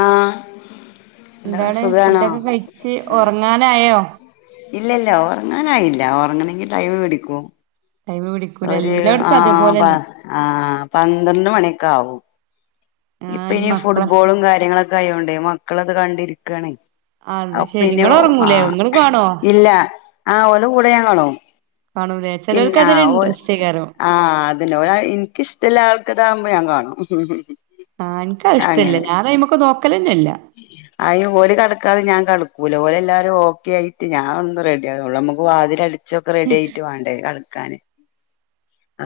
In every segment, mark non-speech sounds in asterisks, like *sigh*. ആ എന്താണ് ഫുഡൊക്കെ കഴിച്ച് ഉറങ്ങാനയോ ഇല്ലില്ല ഉറങ്ങാനായില്ല ഉറങ്ങണമെങ്കി ടൈമ് പിടിക്കും ടൈമ് പിടിക്കൂല ഒരു ആ എല്ലായിടത്തും അതേപോലെന്നെ ആ പന്ത്രണ്ട് മണിയൊക്കാവും ഇപ്പ ആഹ് ഈ ഇനി മക്കളെ ഫുട്ബോളും കാര്യങ്ങളൊക്കെ ആയോണ്ടേ മക്കളത് കണ്ടിരിക്കാണേ അത് ശരി പിന്നെയോ ഇങ്ങള് ആ ഉറങ്ങൂലേ ഇങ്ങള് കാണുവോ ഇല്ല ആ ഓല കൂടെ ഞങ്ങളും കാണൂലേ പിന്നെ ചിലർക്ക് ആ അതൊരു ഓ ഇൻട്രസ്റ്റേക്കാരം ആ അതന്നെ ഒരാൾ എനിക്കിഷ്ടല്ല ആൾ ക്ക് താമ്പോ ഞാ കാണും ആഹ് എനിക്കത് ഇഷ്ടല്ല ഞാങ്ങനെ ഞാൻ അയ്മക്ക് നോക്കലന്നെല്ല അയി ഓല് കെടക്കാതെ ഞാൻ കെട കൂല ഓലെല്ലാരും ഓക്കെ ആയിട്ട് ഞാനൊന്ന് റെഡിയാവുള്ളൂ നമുക്ക് വാതിലടിച്ചൊക്കെ റെഡി ആയിട്ട് വാണ്ടേ ക്കാന്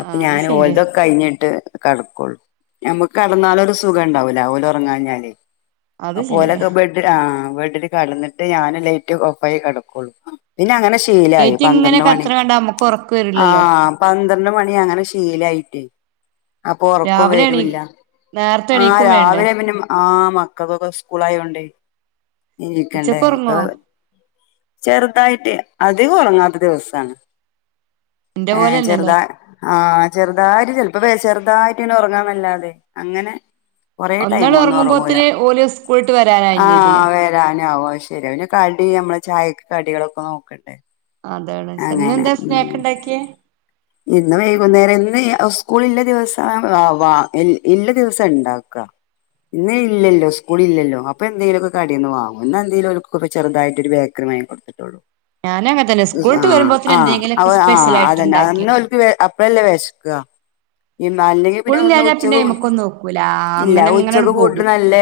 അപ്പൊ ആഹ് അത് ഞാൻ ശരിയാ ഓല്തൊക്കെ കഴിഞ്ഞിട്ട് കടക്കുള്ളൂ ഞമ്മ്ക് കടന്നാലുംരു സുഖംണ്ടാവൂല ഓല് ഉറങ്ങാഞ്ഞാലെ അത് അപ്പൊ ശരിയാ ഓലൊക്കെ ബെഡ് ആ ന്ന്ട്ട് കടന്നിട്ട് ഞാന് ലൈറ്റൊക്കെ ഓഫ് ആയി കെടക്കുള്ളു പിന്നെ അങ്ങനെ ശി ശീലായി ലൈറ്റ് ഇങ്ങനെ പന്ത്രണ്ട് മണി കത്തണ കണ്ടാ നമ്മക്ക് ഉറക്ക് ആ വരില്ലല്ലോ പന്ത്രണ്ട് മണി അങ്ങനെ ശീലായി അപ്പൊ ഉറക്കം രാവിലെ എണീ വരുല്ല നേരത്തെ ആ എണീക്കും വേണ്ടേ രാവിലെ പിന്നെ ആ മക്കൾക്കൊക്കെ സ്കൂളായോണ്ടേ ഉച്ചക്ക് എണീക്കണ്ടേപ്പൊ ഉറങ്ങുവോ ചെറുതായിട്ടേ അധികം ഒറങ്ങാത്ത ദിവസാണ് ഇന്റെ ഏ പോലെന്നെല്ലേ ചെറുതാ ആ ചെറുതായിട്ട് ചെലപ്പോ വെഷ് ചെറുതായിട്ട്ന്നെ ഉറങ്ങാൻന്നല്ലാതെ അങ്ങനെ കുറെ ടൈം ഒന്നാണ്ട് ഒന്നൊറങ്ങൂല ഉറങ്ങുമ്പോത്തിന് ഓല് സ്കൂളിട്ട് വരാനായും ആ ചെയ്തില്ലേ വരാനാവോ ശരിയാണ് കടി നമ്മള് ചായക്ക് കടികളൊക്കെ നോക്കണ്ടേ അതാണ് ചെന്ന് അങ്ങനെ എന്താ ഉം സ്നാക്ക് ഇണ്ടാക്കിയെ ഇന്ന് വൈകുന്നേരം ഇന്ന് സ്കൂൾ ഇല്ല ദിവസം ആവാ ഇല്ല ദിവസം ഇണ്ടാക്കാ ഇന്ന് ഇല്ലല്ലോ സ്കൂളില്ലല്ലോ അപ്പൊ എന്തെലൊക്കെ കടേന്ന് വാങ്ങും പിന്നെഎന്തെലും ചെറുതായിട്ടൊരു ബേക്കറി ടി കൊടുക്കത്തൊള്ളൂ ഞാനും അങ്ങനെ തന്നെ സ്കൂളിട്ട് വരുമ്പോത്തിന് ആ എന്തെങ്കിലുമൊക്കെ സ്പെഷ്യൽ ആ ആയിട്ട് അതന്നെ ഉണ്ടാക്കി എന്ന വെക്കും ഓല്ക്ക് അപ്പഴല്ലേ വിശക്കുക ഈ മല പിന്നെ ഒന്ന് സ്കൂളില്ലാഞ്ഞാ പിന്നെ ഉച്ചക്ക് അയ്മക്കൊന്നും നോക്കൂല ഇല്ല അങ്ങനെ അങ്ങനെങ്ങട് ഉച്ചക്കെ ഫുഡ് പോകും നല്ല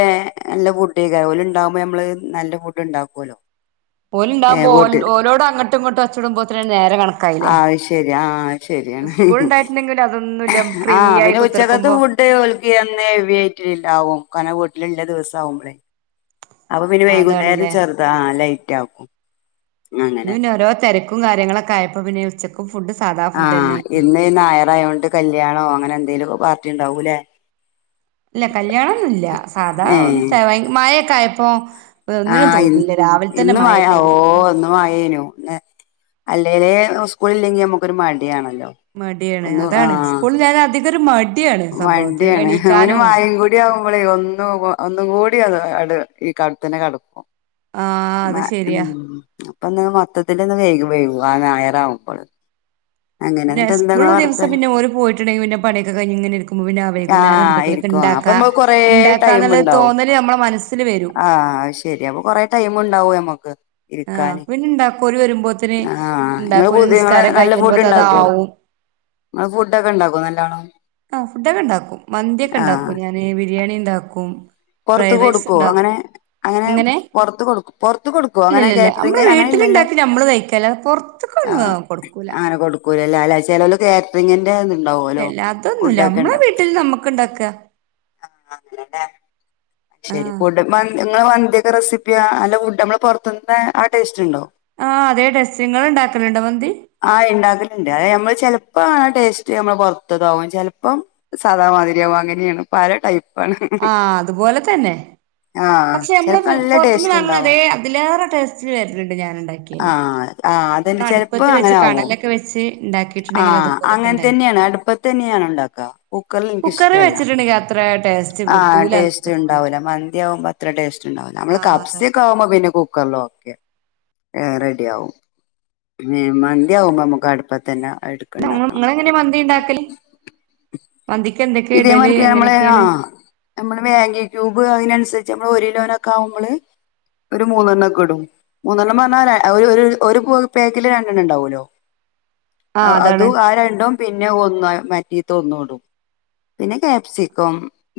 നല്ല ഫുഡ് കരവോല്ണ്ടാകും നമ്മള് നല്ല ഫുഡ് ഉണ്ടാക്കുവല്ലോ ഓലുണ്ടാവുമ്പോ ഓളോട് അങ്ങട്ടും ഇങ്ങോട്ടും അച്ചോടും പോ ആ ശരി ആ ശെരിയാണ് സ്കൂൾ ഉണ്ടായിട്ടുണ്ടെങ്കിൽ അതൊന്നുമില്ല ഫ്രീ ആ ആയി പിന്നെ ഉച്ചകത്ത് കുത്തിർക്കുമ്പോ ഫുഡ് ഓൽക്കെന്നെ ഹെവി ആയിട്ടിണ്ടാവും ക്കാന വീട്ടില നല്ല ദിവസാവുമ്പളേ അപ്പൊ പിന്ന വൈകുന്നേരം അതാണ്ല്ലേ ചെറുതാ ആ ലൈറ്റ് ആക്കും ഇന്ന് അങ്ങനെ പിന്നെ ഓരോ തിരക്കും കാര്യങ്ങളൊക്കെ ആയപ്പോ പിന്നെ ഉച്ചക്കും ഫുഡ് സാധാ ഫുഡ് ആഹ് തന്നെയായി ഇന്ന് നായറായോണ്ട് കല്യാണോ അങ്ങനെ എന്തേലും പാർട്ടി ഉണ്ടാവൂലേ ഇല്ല കല്യാണൊന്നുംല്ല സാധാ ഏഹ് മയൊക്കെ ആയപ്പോ ഒന്നിനും ആഹ് ഇ തോന്നിയില്ല രാവിലെ തന്നെ ഇന്ന്മയാവോ മഴയല്ലേനോ ഓ അപ്പൊ ഒന്നും ആയേനു അല്ലേലേ സ്കൂളില്ലെങ്കി നമുക്കൊരു മടിയാണ് മടിയാണ് അതാണ് സ്കൂളില്ലാഞ്ഞ അധികൊരു മടി വണ്ടിയാണ് അവന് മായം കൂടി ആവുമ്പോളേ ഒന്നും ഒന്നും കൂടി ടി അടെ ഈ കടത്തിണ്ണെ കെടക്കും ആഹ് അത് മ ഉം ശരിയാ അപ്പൊ മൊത്തത്തി ഒന്ന് വേഗ വൈകും ആ ഞായറാവുമ്പോള് പിന്നെ സ്കൂൾല് ദിസം പിന്നെ ഓര് പോയിട്ടുണ്ടെങ്കി പിന്നെ പണിയൊക്കെ കയിഞ്ഞ് ഇങ്ങനെടുക്കുമ്പോ പിന്നെ വൈകുന്നേം ആഹ് എന്തെിലൊക്ക ഇ ഇരിക്കും ആ ണ്ടാക്ക അപ്പൊ നമ്മക്ക് കൊറേ ണ്ടാക്കാ ടൈം എന്നുള്ള ഇണ്ടാവും തോന്നല് നമ്മള മനസ്സില് വരും ആഹ് അത് ആഹ് ഇക്കാന് പിന്നെ ഉണ്ടാക്കും ഓര് വരുമ്പോത്തിന് ആ നിങ്ങള് ഉണ്ടാക്കും ഓലെ പുതിയങ്ങള് നിസ്കാരം നല്ല കഴിഞ്ഞ് ഫുഡ് വരുമ്പോത്തിന് ണ്ടാക്കോ അതാവും ഫുഡൊക്കെ ഇണ്ടാക്കോ നല്ലോണം ആ ഫുഡൊക്കെ ഇണ്ടാക്കും മന്തിയൊക്കെ ഇണ്ടാക്കും ഞാന് ബിരിയാണി ഇണ്ടാക്കും പുറത്ത് കൊടുക്കോ അങ്ങനെ അങ്ങനെ പുറത്ത് കൊടുക്ക പറത്ത് കൊടുക്കോ അങ്ങനെ കാറ്ററിങ് അങ്ങനെ ഇല്ലല്ലോ ഉണ്ടാക്കി നമ്മള് തയ്ക്കല്ലത് *unintelligible* പുറത്തൊക്ക ഒന്നും കൊടുക്കൂല ാലാാലറ്ററി *unintelligible* ഉണ്ടാവുമല്ലോ ഇല്ലല്ല ഫുഡ് അതൊന്നുല്ല ഉണ്ടാക്കേണ്ട നമ്മളെ വീട്ടിൽ നമ്മക്ക് ഇണ്ടാക്ക ശരി ആഹ് ഫുഡ് നിങ്ങള് വന്തിൊക്കെ *unintelligible* റെസിപ്പിയാ അല്ലെ ഫുഡ് നമ്മള് പുറത്ത് നിന്നും ആ ടേസ്റ്റ് ഉണ്ടോ ആഹ് അതേ ടേസ്റ്റ് ഇങ്ങള് ഇണ്ടാക്കലുണ്ടോ മന്തി ആ ഉണ്ടാക്കലുണ്ട് അത് നമ്മൾ ഇപ്പ ഇങ്ങനെ ടേസ്റ്റ് നമ്മൾ പുൊറത്തതാകും *unintelligible* ചിലപ്പോ സാധമാധരി അങ്ങനെയാണ് പല ടൈപ്പ് *unintelligible* ആഹ് അതുപോലെ തന്നെ പക്ഷെ നമ്മള് ചെലപ്പോ നല്ല പുറത്തുനിന്ന് ടേസ്റ്റ് വാങ്ങുന്ന ഇണ്ടാവും അതേ അതിലേറെ ടെസ്റ്റ്‌ ഉണ്ട് ഞാൻ ഉണ്ടാക്കിയല് ആഹ അതെെ ചെിലപ്പ അങ്ങനെ ആകും വെച്ച് ആ ഇണ്ടാക്കിയിട്ടുണ്ടെങ്കിൽ അതുപോലെയൊക്കെ അങ്ങനെ ഇണ്ടാക്കി തന്നെയാണ് അടുപ്പത്ത് തന്നെയാണ് ഉണ്ടാക്ക കുക്കറിൽ എനക്ക് കുക്കറി ഇഷ്ടമല്ല വെച്ചിട്ടുണ്ടെങ്കി അത്ര ടേസ്റ്റ് ആ കിട്ടൂല ടെസ്റ്റ്‌ എനിക്ക് തോന്നുന്നു ഉണ്ടാവില്ല മന്തിയാ ആവുമ്പോ അത്ര ടെസ്റ്റ്‌ ഉണ്ടാവില്ല നമ്മള് ആഹ് അതാണ് കപ്സിയൊക്കെ ആകുമ്പോ പിന്നെ ക്കല്ലോ *unintelligible* ഓക്കെ റെഡി ആവും പിന്നെ മന്തി ആകുമ്പോ നമ്മക്ക് അടുപ്പാത്തന നിങ്ങ എങ്ങനെ മന്തി ഉണ്ടാക്കല് ഇതേമാതിക്ക് *unintelligible* നമ്മളെ ആ നമ്മള് ഭംഗി *unintelligible* ൂബ് *unintelligible* അതിനനുസരിച്ച് നമ്മള് ഒരു കിലോയ്ക്ക് ആവുമ്പോള് ഒരു മൂന്നെണ്ണം ഒക്കെ ഇടും മൂന്നെണ്ണം പറഞ്ഞാൽ ഒരു പോക്കില് രണ്ടെണ്ണം ഉണ്ടാവൂല്ലോ ആഹ് അതാണ് അതും ആ രണ്ടും പിന്നെ ഒന്ന് മാറ്റി ഒന്നും ഇടും പിന്നെ ക്യാപ്സിക്കം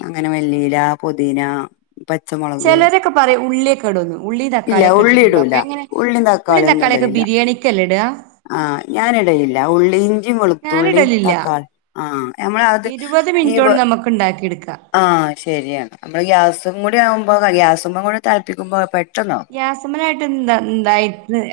അങ്ങനെ മല്ലിയില പൊതിയിന ചെലരൊക്കെ പറിം ഉള്ളൊക്ക്യ ഇടും ഉള്ളി ഇല്ല തക്കാളിയൊക്കെ ഉള്ളി ഇടൂല ഇട്ടിട്ടുണ്ടോക്കെ എങ്ങനെ ഉള്ളിയും ഉള്ളി തക്കാളും തക്കാളി എക്കെ ബിരിയാണിക്കല്ലേ ഇടാ ആഹ് ഞാൻ ഇടലില്ല ഉള്ളി ഇഞ്ചി വെളുത്തുള്ളിം ഞാനിടലില്ല തക്കാളി ആഹ് നമ്മൾ അത് ഇരുപത് മിനിറ്റ് കൊണ്ട് നമുക്ക് ഉണ്ടാക്കി എടുക്കാം ആഹ് ശെരി ആണ് നമ്മടെ ഗ്യാസും കൂടി ക്പോ *unintelligible* ഗ്യാസും കൂടെ തള്പ്പിക്കുമ്പോ പെട്ടെ ഗ്യാസ് മലായിട്ട് എന്തായി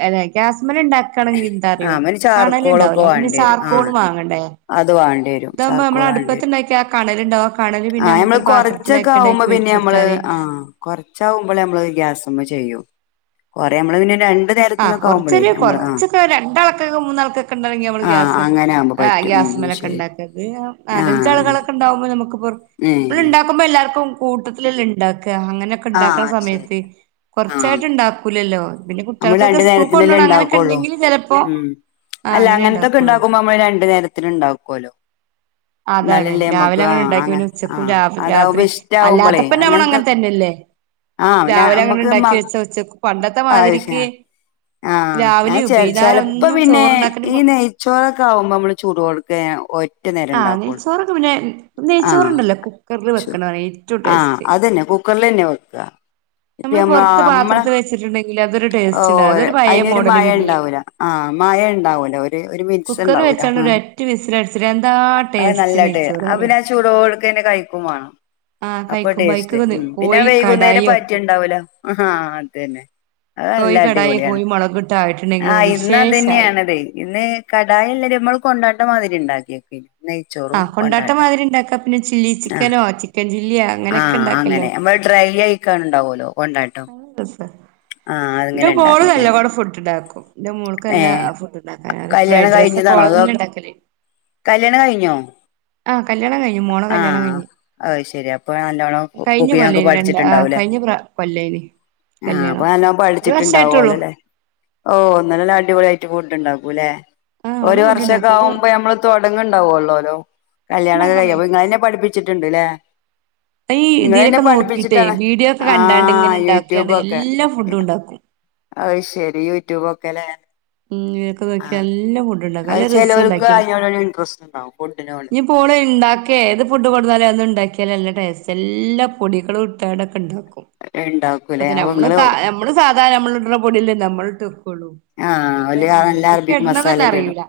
അല്ലെ ഗ്യാസ് മെല് ഇണ്ടാക്കാൻ ങ്കി എന്താ അറ്യോ ആ പിന്നെ കാണല് ഇണ്ടാവുലെ. ചാർക്കോളൊക്കെ അമ്മള് പിന്നെ വേണ്ടി വരും ആ ചാർക്കോൺ വാങ്ങണ്ടെ വാങ്ങണ്ടേ അത് വേണ്ടി വരും ഇതാവുമ്പോ നമ്മള് ചാർക്കോൾ വേണ്ടി അടുപ്പത്ത് വരും ഇണ്ടാക്കി ആഹ് കണലുണ്ടാവും ആ കണല് ആ പിന്നെ നമ്മക്ക് നമ്മള് ഒരു കൊറച്ചൊക്കെ പാത്രത്തിലാക്ക്യാണ്ട് ആവുമ്പോ അയ്ക്ക് വെ പിന്നെ നമ്മള് ആഹ് കൊറ്ച്ചകുമ്പള് നമ്മള് ഗ്യാസ്മ്മേ ചെയ്യും കൊറെ അമ്മള് *unintelligible* പിന്നെ ഒര നേരത്തിനൊക്കെ ആവുമ്പ നമ്മള് ആഹ് രണ്ടാൾക്കും മൂന്നാൾക്കൊക്കെ ഇണ്ടാ *unintelligible* മൂന്നാള്ക്കെ ഇണ്ടെങ്കി നമ്മള് ആ ഗ്യാസ്സ് അങ്ങനെ ആവുമ്പോ ആഹ പറ്റും ഗ്യാസ് ഉം മലൊക്കെ ശരി ഉണ്ടാക്കിയത് ആ നാലഞ്ച് ആളുകളൊക്കെ ഉണ്ടാകുമ്പോ നമ്മക്ക് പൊറത്ത, ഏ ഇബെ ടെ ഉണ്ടാക്കുമ്പോ നമ്മക്ക് പൊറ്റത്ത് എല്ലാർക്കും കൂട്ടത്തിലെല്ലെ ഇണ്ടാക്കാം അങ്ങനൊക്കെ ആ ഇണ്ടാക്കുന്ന ശരി സമയത്ത് ആ കുറച്ചായിട്ട് ഉണ്ടാക്കൂലല്ലോ പിന്നെ നമ്മൾ കുട്ട്യേൾക്കൊക്കെ രണ്ടു സ്കൂൾ കൊണ്ടോ നേരത്തിനല്ലേ ണം അങ്ങനൊക്കെ ഉണ്ടാക്കുള്ളൂ ഇണ്ടെങ്കിൽ ചെലപ്പോ ഉം ആഹ് അല്ല അങ്ങനെ അങ്ങനത്തൊക്കെ ഉണ്ടാക്കുള്ളൂ ഉണ്ടാക്കുമ്പോ നമ്മള് രണ്ടു നേരത്തിന് ഇണ്ടാക്കോ ലൊ അതാണ് രാവിലെ അങ്ങനെ ഇണ്ടാക്കി പിന്നെ ആ ഉച്ചക്കും അതാവുമ്പോ രാത്രി ഇഷ്ടാവുമ്പോളേ അല്ലാത്തപ്പ നമ്മൾ അങ്ങനത്തെ അങ്ങൻ തന്നെല്ലേ ആ രാവിലെ അങ്ങനെ തണ്ടാക്കി വെച്ച ഉച്ചക്ക്. പണ്ടത്തെ ആഹ്ശ *unintelligible* രാ *unintelligible* ഞാൻ ചെ ചെല്പ്പോ പിന്നെ ഈ നെയ്ച്ചോറൊക്കെ ആവുമ്പോ നമ്മള് ചൂട് കൊടുക്ക ആഹ് നെയ്ച്ചോറൊക്കെ പിന്നെ ഒ ആ നെയ്ച്ചോർ ഇണ്ടല്ലോ കുക്കറിൽ ചു വെക്ക്ണത് ഏറ്റവും ആഹ് ടെസ്റ്റ്‌ അതന്നെ കുക്കറിൽ തന്നെ വെക്ക നമ്മള് പൊറത്ത് പാത്രത്തി വെച്ചിട്ടുണ്ട് ഓഹ് അതിനൊരു മയ ബിരിയാണി ഉണ്ടാവൂല ആഹ് മയ ഉണ്ടാവൂല ഒര് - ഒരു മിനുസം കുക്കർ ഉണ്ടാവില്ല വെച്ചാണ്ട് ഒരു ആഹ് ഒറ്റ വിസിലടിച്ചിട്ട് എന്താ ടേസ്റ്റ് *unintelligible* നെയ്ച്ചോറ് അറിയോ അവന് ആ ചൂടോടെ എടുത്ത് കഴി - ക്കും വേണം ആഹ് അപ്പൊ കഴിക്കുമ്പോ ടെസ്റ്റ്‌ അയ്ക്ക് പിന്നെ കോഴി കടായി വൈകുന്നേരം വെക്കും പറ്റിണ്ടാവലോ അത് തന്നെ അത അല്ല കോഴി കടായി അടിപൊളിയാണ് കോഴി മുളകിട്ട് ആയിട്ടുണ്ടെങ്കിൽ ആഹ് ഇന്ന് വിശേഷായി അതുതന്നെയാണ് അത് ഇന്ന് കടായ എല്ലാ നമ്മള് - ണ്ടട്ട്തിരി *unintelligible* ഉണ്ടാക്കിയക്ക ആഹ് കൊണ്ടാട്ട മാതിരി ഉണ്ടാക്ക പിന്നെ ചില്ലി ആഹ് ചിക്കനോ ചിക്കൻ ചില്ലി ആഹ് അങ്ങനെ നമ്മള് ഡ്രൈ ആയിക്കാനുണ്ടാവലോ ആ ദസ *unintelligible* എന്റെ അങ്ങനെ മോള് ഉണ്ടാക്കിക്ക് നല്ലോണം ഫുഡ് ഉണ്ടാക്കും എന്റെറെ മോൾക്ക് എല്ലാം ഏഹ് ഫുഡ്ണ്ടാക്കാ കല്യാണം ഫ്രൈഡ് റൈസ്ക്കെ കഴിഞ്ഞതാണോ ഓള് അതോ തന്നെയാ ഉണ്ടാക്കല് കല്യാണം കഴിഞ്ഞോ ആഹ് കല്യാണം കഴിഞ്ഞു മോളെ കല്യാണം ആഹ് കഴിഞ്ഞു അത് ശരി അപ്പൊ ഇപ്പ നല്ലോണ്ണം കഴിഞ്ഞ കുക്കിങ്ങ് ഒക്കെ കൊല്ലേനി രണ്ട് ആഹ് പഠിച്ചിട്ടുണ്ടാവൂലേ കഴിഞ്ഞ പ്ര കൊല്ലേനി ആഹ് അപ്പൊ കല്യാണം നല്ല ഒരു വർഷായിട്ടുള്ളൂ പഠിച്ചിട്ട്ണ്ടാവോല്ലോല്ലേ ഓഹ് നല്ല അടിപൊളിയ ആയി ഫുഡ് ഉണ്ടകൂല്ലെ ആഹ് ഓള് ഒരു വർഷൊക്കെ ഫുഡ്ണ്ടാക്കും ഓക്ക് ആകുമ്പോ നമ്മള് തൊടങ്ങണ്ടാവുവള്ളോല്ലോ കല്യാണൊക്കെ ഫുഡ്ണ്ടാക്കാൻ കഴയിഞ്ഞു അപ്പൊ ഭയങ്കര ഇങ്ങള് തന്നെ ഇഷ്ടാ പഠിച്ചിട്ടുണ്ട്ല്ലേ ഈ നിങ്ങള് എന്നെ ഇതിലൊക്കെ നോക്കിട്ടേ പഠിപ്പിച്ചിട്ടാണ് വീഡിയോ ഒക്കെ കണ്ടാണ്ട് ഇങ്ങനെ ആഹ് ഇണ്ടാക്കിയാണ് യൂട്യൂബൊക്കെ എല്ലാ ഫുഡും ഇണ്ടാക്കും അത് ശരി യൂട്യൂബ് ഒക്കെല്ലേ. ഉം ഇനക്കെ നോക്കി നല്ലാം ഫുഡുണ്ടാക്കും അത് നല്ല രസം ചെലോൽക്ക് ഉണ്ടാക്കയാല് അയിനോടൊരു ഇൻട്രസ്റ്റ് ഉണ്ടാവും ഫുഡിനോട് ഇനി ഇപ്പ ഓള് ഇണ്ടാക്കെ ഏത് ഫുഡ് കൊടുന്നാലേ അ ഉണ്ടാക്കിയാലും നല്ല ടേസ്റ്റ് എല്ലാ പൊടികളും ഇട്ടായിടൊക്കെ ഉണ്ടാക്കും ഇണ്ടാക്കൂലേ അപ്പത് അപ്പൊ നമ്മള് ഇങ്ങള് നമ്മള് സാധാ നമ്മള് ഇട്ണ പൊടില്ല നമ്മള് ഇട്ട് വക്കള്ളൂ ആഹ് ഓല് കാരണം ഓരങ്ങനെയല്ല എല്ലാ എന്തൊക്കെ അറബിക്ക് ഇടുന്നത് തന്നെ മസാലയൊക്കെ ഇടും അറിയില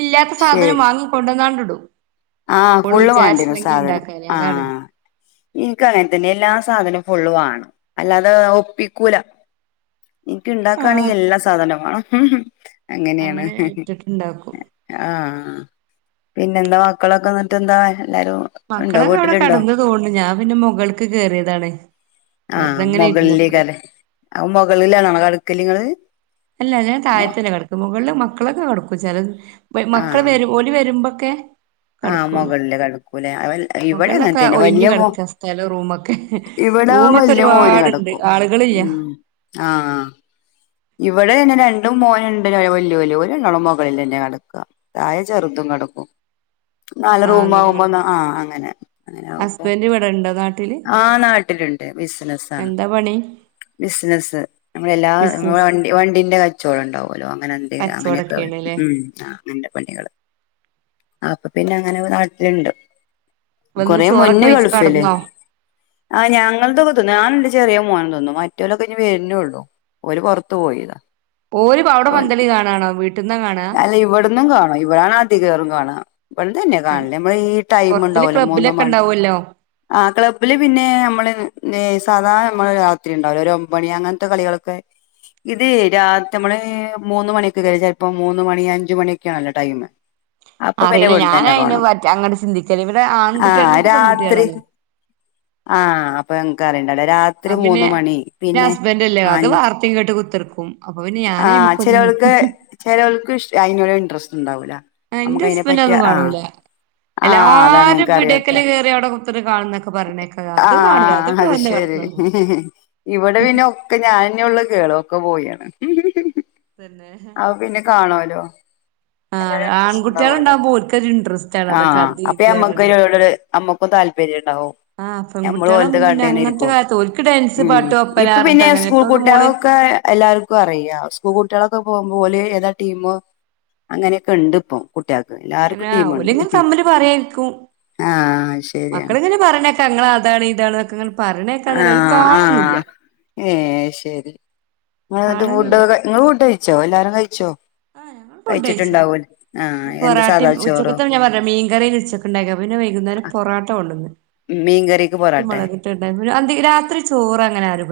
ഇല്ലാത്ത സാധനം ശരി വാങ്ങി കൊണ്ട് വന്നാണ്ട് ഇടും ആഹ് ഓള് ഫുള്ള് വാണ്ടിവരും വിചാരിച്ചില്ലെങ്കിൽ സാധനം, ഇണ്ടാക്കാന് അതാണ് ആഹ് എനക്ക് അങ്ങനെ തന്നെ എല്ലാ സാധന ഫുള്ള് വാണം അല്ലാതെ ഒപ്പിക്കൂല എനിക്ക് ഉണ്ടാക്കാണെങ്കിൽ എല്ലാ സാധനവും ആഹ് ഹ് ഹും അങ്ങനെയാണ് അങ്ങനെ ഹിഹി ഇട്ടിട്ടുണ്ടാക്കും ആഹ് പിന്നെന്താ മക്കളൊക്കെ എന്നിട്ട് എന്താ എല്ലാരും ഇണ്ടോ മക്കളൊക്കെ അവിടെ വീട്ടിലുണ്ടോ കടന്ന് തോന്നുണു ഞാൻ പിന്നെ മുഗൾക്ക് കേയറിയതാണ്. ആഹ മുകളിലേക്ക അല്ലേ അ മുകളിലാണ കടുക്കല്ങ്ങള്? അല്ല ഞാൻ താഴത്തല്ഞ്ഞെ കിടക്കും മുകളില് മക്കളൊക്കെ കടക്കും ചില മക്കള് ഓല് വരുമ്പോ ആഹ മുകളില കണക്കൂല ഇവിടെ മുകളിലൊക്കെ അങ്ങത്തന്നെ ഒഴിഞ്ഞ് വല്ിയ മോൻ കെടക്ക സ്ഥലം റൂമൊക്കെ ഇവിടെ റൂമൊക്കെ വല്ിയ മോന ഒരുപാടുണ്ട് കിടക്കും ഉ ആളുകളില്ല ആ ഇവിടെ തന്നെ രണ്ടും മോനണ്ട് വല്ല്യോല് ഓല് രണ്ടാള മുകളിൽന്നെ കടക്കുക അതായ ചെറുതും കട നല്ല ആ റൂ അങ്ങനെ ആകുമ്പോ കെടക്കല് ആ അങ്ങനെ അങ്ങനെ ആകുമ്പോ ഹസ്ബൻഡ് ഇവിടെണ്ടോ നാട്ടില് ആ നാട്ടിലുണ്ട് ബിസിനസ് ആണ് എന്താ പണി ബിസിനസ്സ് നമ്മള എല്ലാ നമ്മ ബിസിനസ് വണ്ട വണ്ടിന്റെ കച്ചവടംണ്ടാവുമല്ലോ അങ്ങനത്തെ എന്തെങ്കിലും അങ്ങനെയൊക്കെ കച്ചോടൊക്കെയാണ്ല്ലേ ഉ അങ്ങനത്തെ പണികള് അപ്പൊ പിന്നെ അങ്ങനെ ഒരു നാട്ടിലുണ്ട് വന്ന് കൊറെ ചോറൊക്കെ മുന്ന വെയ്ച്ച് ഗൾഫില് കടന്നോ ആഹ് ഞങ്ങള തൊക തിന്നു ഞാൻ ചെറിയ മോകന തോന്നും മറ്റേലൊക്കെ ഇഞ് വരുന്നള്ളൂ ര്ഒക്കെ പുറത്തത്ത് പോയിതാ ഒരു അവിടെ പന്തളി കാണണോ വീട്ടിൽ അല്ല ഇവിടന്നും കാണാം ഇവിടാണ് ആദ്യ കേറും കാണാം ഇ തന്നെയാ കാണില്ലേ നമ്മ ഈ ടൈമ പുറത്തില് ഉണ്ടാവലോ മൂന്നോ ക്ലബ്ബിലൊക്കെ മണി ഉണ്ടാവുമല്ലോ ആ ക്ലബ്ബില് പിന്നെ നമ്മള് ലേ സാധാരണ നമ്മള് രാത്രി ഉണ്ടാവില്ല ഒരു ഒമ്പണി അങ്ങനത്തെ കളികളൊക്കെ ഇത് രാത്രി നമ്മള് മൂന്ന് മണിയൊക്കെ കൈ ഇപ്പൊ മൂന്ന് മണി അഞ്ച മണിയൊക്കെയാണല്ലോ ടൈം് അപ്പൊ പിന്നെ അറിയില്ല ഇവടന്നഞ്ഞേ ഞാൻ തന്നെ അതിനെ കാണും പറ്റി അങ്ങോട്ട് ചിന്തിക്കല് ഇവിടെ ആൺകുട്ടികൾ ആഹ എനിക്ക് രാത്രി പെൺകുട്ടികളാണ് ആഹ് അപ്പൊ രാത്രി അവന് മൂന്ന മണി പിന്നെ ഹസ്ബൻഡ് അല്ലേ അത് അഞ്ച വാർത്തയും കേട്ട് കുത്തിർക്കും അപ്പൊ പിന്നെ ഞാൻ ആ അയ്മക്കൊന്നും ചിലൾക്ക് നോക്കൂല ചിലൾക്ക് അതിനോട് ഇന്ററസ്റ്റ് ഉണ്ടാവൂല എന്റെ നമുക്ക്തിനെ ഹസ്ബൻഡ് പറ്റിയ അതൊന്നും ആഹ കാണൂല ആഹ അതാണ് എല്ലാരും നിനക്ക് അറിയാത്ത പീടിയേക്കല് കേറി അവിടെ കുത്തിർന്ന് കാണുന്നൊക്കെ പറയണേക്ക അത് കാണൂല ആഹ ഇവിടെ അത് വന്ന് ശരി കെടന്നൊറങ്ങും ഇവിടെ പിന്നെ ഒക്കെ ഞാൻഞ്ഞെ കേളൊക്കെ പോയിാണ് തന്നെ ആഹ പിന്നെ കാണോല്ലോ ആ ആൺകുട്ടികൾ ല്ലോ ഉണ്ടാവുമ്പോ ഓൽക്കൊരു ഇൻട്രസ്റ്റ് ആണ് ആ അതൊക്കെ അത് ഇത് അപ്പനമ്മക്ക് പറഞ്ഞിട്ട് ഒരു അമ്മക്കും *unintelligible* താല്പര്യം ഉണ്ടാവും ആഹ് നമ്മള് പോലത്ത പെൺകുട്ടികളാവുമ്പോ പിന്നെ കാട്ടന്നെ അങ്ങനത്തെ ഇരിക്കും കാര്യത്തി ഓൽക്ക് ഡാൻസ് ഉം പാട്ട് ഒപ്പന ഇപ്പ പറഞ്ഞിട്ട് പിന്നെ അങ്ങനെ സ്കൂൾ ഇപ്പത്തെ മോള് കൂട്ടിയെക്ക് ഒക്കെ എല്ലാവർക്കും അറിയാം സ്കൂൾ കുട്ടികളൊെ പോകുമ്പോ ഏതാ ടീമ് അങ്ങനെയൊക്കെ ഉണ്ട് ഇപ്പൊ കുട്ടികൾക്ക് എല്ലാർക്കും അങ്ങനെ ടീമുണ്ട് ഓലെങ്ങനെ തമ്മില് പറയാരിക്കും ആഹ് ശരിയാണ് മക്കളിങ്ങനെ പറഞ്ഞേക്കാ നിങ്ങെ അതാണ് ഇതാണ് ക്കെ ഇങ്ങനെ പറഞ്ഞേക്കാ ഓല് കാണന്നുല്ല ഏ ശരി ഫുഡ് കാണലില്ല നിങ്ങള് ഫുഡ് കഴിച്ചോ എല്ലാരും കഴിച്ചോ കഴിച്ചിട്ടുണ്ടാവൂല പൊറാട്ടി ഉച്ചക്കത്ത ഞാൻ പറഞ്ഞ മീൻകറിയിൽ ഉച്ചക്ക ഉണ്ടായിനിയെ പിന്നെ വൈകുന്നേര പൊറാട്ട കൊണ്ടന്ന് മീ മത്തി മുളകിട്ടുണ്ട ഉണ്ടയിനു രാത്രി ചോറ് അങ്ങനെ ആരും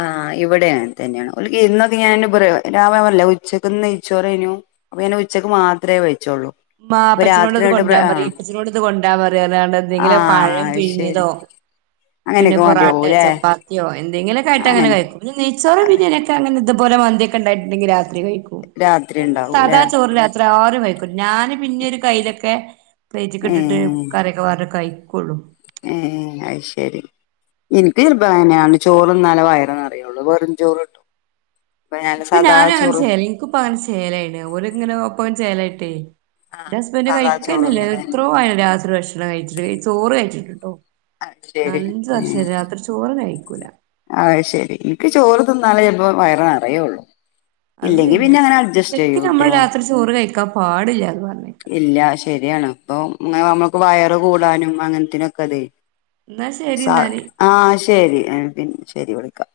ആ ഇവിടെ അങ്ങനെ തന്നെയാണ് ഒ ഇന്നൊ അ ഞാൻ രാവമല്ല ഉച്ചക്ക്ന്ന് നെയിച്ചോറനു അപ്പൊ ഞാൻ ഉച്ചക്ക് മാത്രമേ കഴിച്ചോുള്ളൂ വാപ്പച്ചിനോട് ഇത് കൊണ്ടാരാൻ പറ ഇപ്പച്ചിനോട് ഇത് കൊണ്ടാൻ പറ പറഞ്ഞണ്ട് എന്തെങ്കിലും ആഹ് പഴം അത് പിയു ശരി ങ്ങിയതോ പിന്നെ അങ്ങനെയൊക്കെ പൊറോട്ട മതിയാവൂല്ലേ ചപ്പാത്തിയോ എ എന്തെങ്കിലും ആട്ട് അങ്ങെ അങ്ങനെ കയിക്കും നെയ്ച്ചോറോ അല്ല ബിരിയാണിയൊക്കെങ്ങന ഇതുപലെ മന്തിയോക്കെ ഉണ്ടായിട്ടണ്ടെിൽ കഴിക്കൂ രാത്രി ഉണ്ടാവൂല്ലേ സാദാ ചോറത്ര ആരും കഴിക്കൂല ഞാന് പിന്നെ ഒരു കയ്യിലൊക്കെ പ്ലെയ്റ്റ് ക്ക് ട്ട് കറിയൊക്കെ പാർന്നു കയിക്കൊള്ളൂ ഉം അത് ശരി എനിക്ക് ചെറുന്നാലെ വയർ നിറയുള്ളു വെറും ചോറ്ട്ടോ ഇപ്പൊ ഞാനു അങ്ങനെ ചേലാ ഇനിക്കിപ്പ അങ്ങനെ ചെലായിണ് ഓരി ഇങ്ങനെ ഒപ്പ അങ്ങനെ ചെയേലായിട്ടേ ആഹ് എന്റെ ഹസ്ബന്ഡറ് സാദാ കയിക്കന്നല്ല ചോറ്ന്നല്ലേ എത്രോ ആയി രാത്രി ഭക്ഷണം കഴിച്ചിട്ട് ചോറ് കഴിച്ചിട്ടു അത് ശരി നാലഞ്ച് വർഷംആയി രാത്രി ചോറന്നെ കയിക് അഹ് ശരി ഇൻക്ക് ചോറ് തിന്നാലേ ചെല്പ്പോ വയറ് നറയുള്ളു അത് ശരിയാ ശരിക്കും നമ്മൾ രാത്രി ചോറ് കഴിക്കാ പാടില്ല അത് ഇല്ല ശരിയാണ് അപ്പൊ നമ്മക്ക് വയറ് കൂടാനും അങ്ങൻ ത്തെനൊക്കെത് എന്നാ ശരി എന്നാല് ആഹ് ശരി പിന്നെ ശരി വിളിക്കാം